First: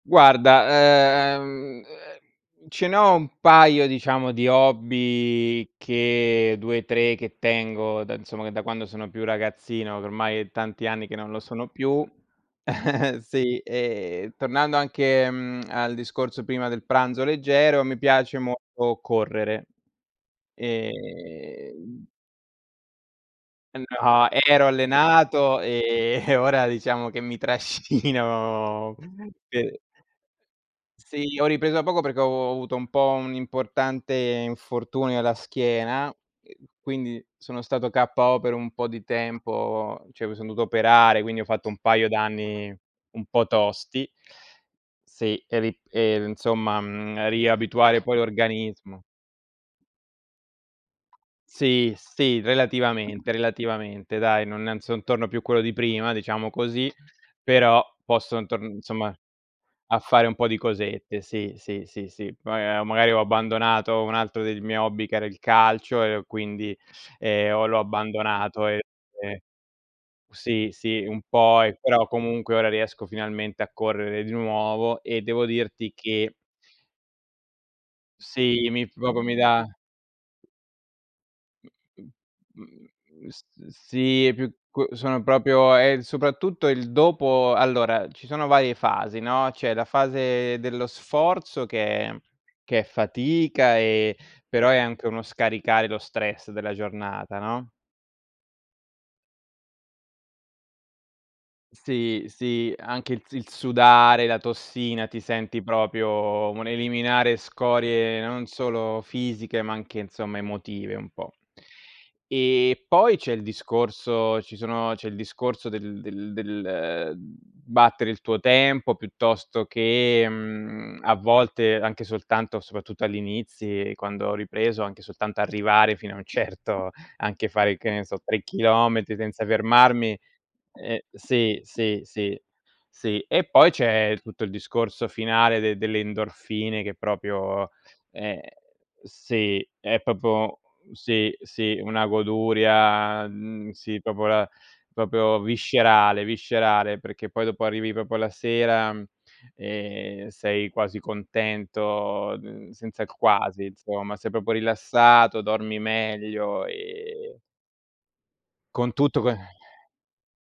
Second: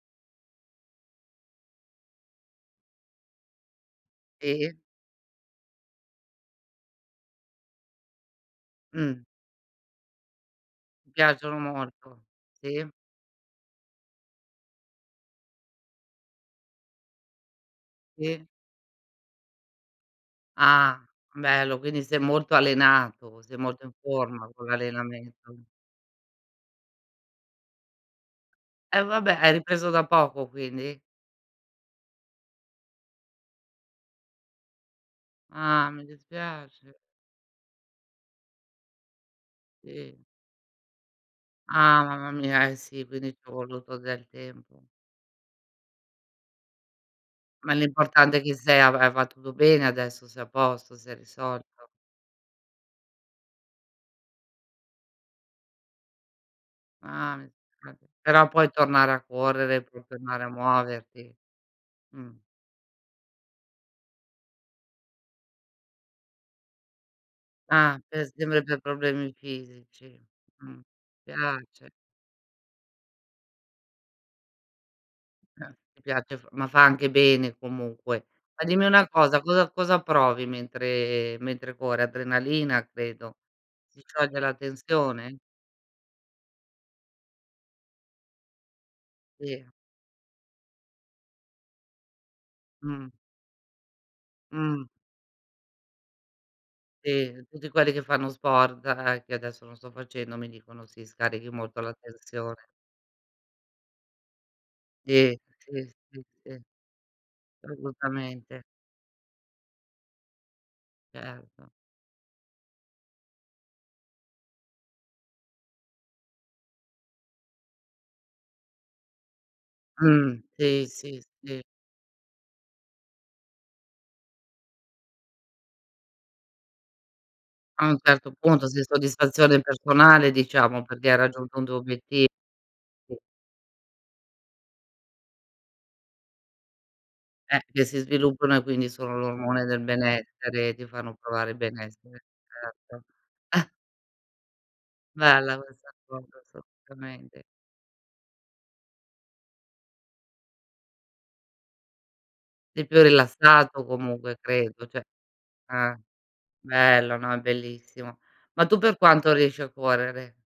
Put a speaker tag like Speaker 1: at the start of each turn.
Speaker 1: Guarda, ehm ce ne ho un paio diciamo di
Speaker 2: E
Speaker 1: hobby che 2, 3 che tengo da insomma che da quando sono
Speaker 2: Mh.
Speaker 1: più ragazzino, che ormai è tanti anni
Speaker 2: Ti
Speaker 1: che non lo
Speaker 2: piacciono
Speaker 1: sono più.
Speaker 2: molto. Sì.
Speaker 1: Sì, ehm tornando anche, mhmm, al discorso prima del pranzo leggero, mi piace
Speaker 2: Sì.
Speaker 1: molto correre
Speaker 2: Ah. Bello, quindi
Speaker 1: ehm
Speaker 2: sei molto allenato, sei
Speaker 1: Ehm
Speaker 2: molto in
Speaker 1: no,
Speaker 2: forma con
Speaker 1: ero
Speaker 2: l'allenamento.
Speaker 1: allenato, ehm, e ora diciamo che mi trascino
Speaker 2: E vabbè hai
Speaker 1: sì.
Speaker 2: ripreso da poco quindi?
Speaker 1: Sì, ho ripreso da poco perché ho avu avuto un po' un importante infortunio alla
Speaker 2: Ah mi
Speaker 1: schiena, uhm
Speaker 2: dispiace.
Speaker 1: quindi sono stato KO per un po' di tempo,
Speaker 2: Sì.
Speaker 1: cioè mi son dovuto operare, quindi ho fatto un
Speaker 2: Ah
Speaker 1: paio
Speaker 2: mamma mia, eh
Speaker 1: d'anni
Speaker 2: sì,
Speaker 1: un
Speaker 2: quindi
Speaker 1: po'
Speaker 2: c'è voluto
Speaker 1: tosti.
Speaker 2: del tempo.
Speaker 1: Sì, e ri ehm insomma, mhmm,
Speaker 2: Ma
Speaker 1: riabituare poi
Speaker 2: l'importante è che se hai va
Speaker 1: l'organismo
Speaker 2: hai va tutto bene adesso, sei a posto, si è risolto?
Speaker 1: Sì, sì relativamente relativamente dai, non son torno più quello di prima, diciamo così,
Speaker 2: Ah
Speaker 1: però
Speaker 2: ok.
Speaker 1: posso
Speaker 2: Però
Speaker 1: torn
Speaker 2: puoi tornare
Speaker 1: insomma,
Speaker 2: a correre,
Speaker 1: a
Speaker 2: puoi
Speaker 1: fare un
Speaker 2: tornare
Speaker 1: po'
Speaker 2: a
Speaker 1: di cosette.
Speaker 2: muoverti.
Speaker 1: Sì, sì, sì,
Speaker 2: Mh.
Speaker 1: sì, Poi ehm, magari ho abbandonato un altro dei miei hobby che era il calcio e ho quindi, ehm, ho l'ho
Speaker 2: Ah, pe sempre
Speaker 1: abbandonato,
Speaker 2: per
Speaker 1: ehm,
Speaker 2: problemi fisici.
Speaker 1: sì,
Speaker 2: Mh,
Speaker 1: sì, un po' ehm,
Speaker 2: spiace.
Speaker 1: però comunque ora riesco finalmente a correre di nuovo e devo dirti
Speaker 2: Ti
Speaker 1: che
Speaker 2: piace, ma fa anche bene comunque. Ma
Speaker 1: Sì,
Speaker 2: dimmi
Speaker 1: mi
Speaker 2: una
Speaker 1: proprio mi
Speaker 2: cosa:
Speaker 1: dà
Speaker 2: cosa cosa provi mentre mentre corri?
Speaker 1: Mhmm,
Speaker 2: Adrenalina
Speaker 1: mhmm,
Speaker 2: credo.
Speaker 1: s
Speaker 2: Si
Speaker 1: sì, è
Speaker 2: scioglie
Speaker 1: più
Speaker 2: la
Speaker 1: c sono
Speaker 2: tensione?
Speaker 1: proprio è soprattutto il dopo allora, ci sono varie fasi, no,
Speaker 2: Sì.
Speaker 1: c'è la fase dello sforzo che è che è
Speaker 2: Mh.
Speaker 1: fatica e però è
Speaker 2: Mh.
Speaker 1: anche uno scaricare lo stress della
Speaker 2: Sì,
Speaker 1: giornata,
Speaker 2: tutti
Speaker 1: no?
Speaker 2: quelli che fanno sport, ehm, che adesso non sto facendo, mi dicono: "Sì, scarichi molto la
Speaker 1: Sì
Speaker 2: tensione."
Speaker 1: sì, anche il s il sudare, la tossina, ti
Speaker 2: Sì,
Speaker 1: senti
Speaker 2: sì, sì,
Speaker 1: proprio
Speaker 2: sì.
Speaker 1: un eliminare scorie non
Speaker 2: Assolutamente.
Speaker 1: solo fisiche, ma anche insomma emotive un po'.
Speaker 2: Certo.
Speaker 1: E poi c'è il discorso ci sono c'è il discorso del del del battere il tuo tempo piuttosto che,
Speaker 2: Mh, sì,
Speaker 1: mhmm, a
Speaker 2: sì, sì.
Speaker 1: volte, anche soltanto soprattutto agli inizi, quando ho ripreso, anche soltanto arrivare fino a un certo, anche fare
Speaker 2: A
Speaker 1: che
Speaker 2: un
Speaker 1: ne so,
Speaker 2: certo
Speaker 1: 3
Speaker 2: punto sì,
Speaker 1: chilometri senza
Speaker 2: soddisfazione
Speaker 1: fermarmi
Speaker 2: personale, diciamo,
Speaker 1: ehm,
Speaker 2: perché hai raggiunto
Speaker 1: sì,
Speaker 2: un tuo
Speaker 1: sì,
Speaker 2: obiettivo.
Speaker 1: sì,
Speaker 2: Sì.
Speaker 1: sì. E poi c'è tutto il discorso finale delle endorfine che
Speaker 2: Eh,
Speaker 1: proprio
Speaker 2: che si
Speaker 1: ehm
Speaker 2: sviluppano e quindi sono l'ormone
Speaker 1: sì,
Speaker 2: del
Speaker 1: è proprio
Speaker 2: benessere, ti fanno
Speaker 1: sì,
Speaker 2: provare
Speaker 1: sì, una
Speaker 2: benessere. Certo.
Speaker 1: goduria, mhmm sì, proprio la proprio
Speaker 2: Bella questa
Speaker 1: viscerale
Speaker 2: cosa
Speaker 1: viscerale, perché
Speaker 2: assolutamente.
Speaker 1: poi dopo arrivi proprio la sera e sei quasi contento, mhmm,
Speaker 2: Sei più
Speaker 1: senza il quasi
Speaker 2: rilassato
Speaker 1: insomma, sei
Speaker 2: comunque
Speaker 1: proprio
Speaker 2: credo, cioè
Speaker 1: rilassato, dormi
Speaker 2: eh,
Speaker 1: meglio
Speaker 2: bello, no, è
Speaker 1: e
Speaker 2: bellissimo. Ma tu
Speaker 1: con
Speaker 2: per
Speaker 1: tutto
Speaker 2: quanto
Speaker 1: che
Speaker 2: riesci a correre?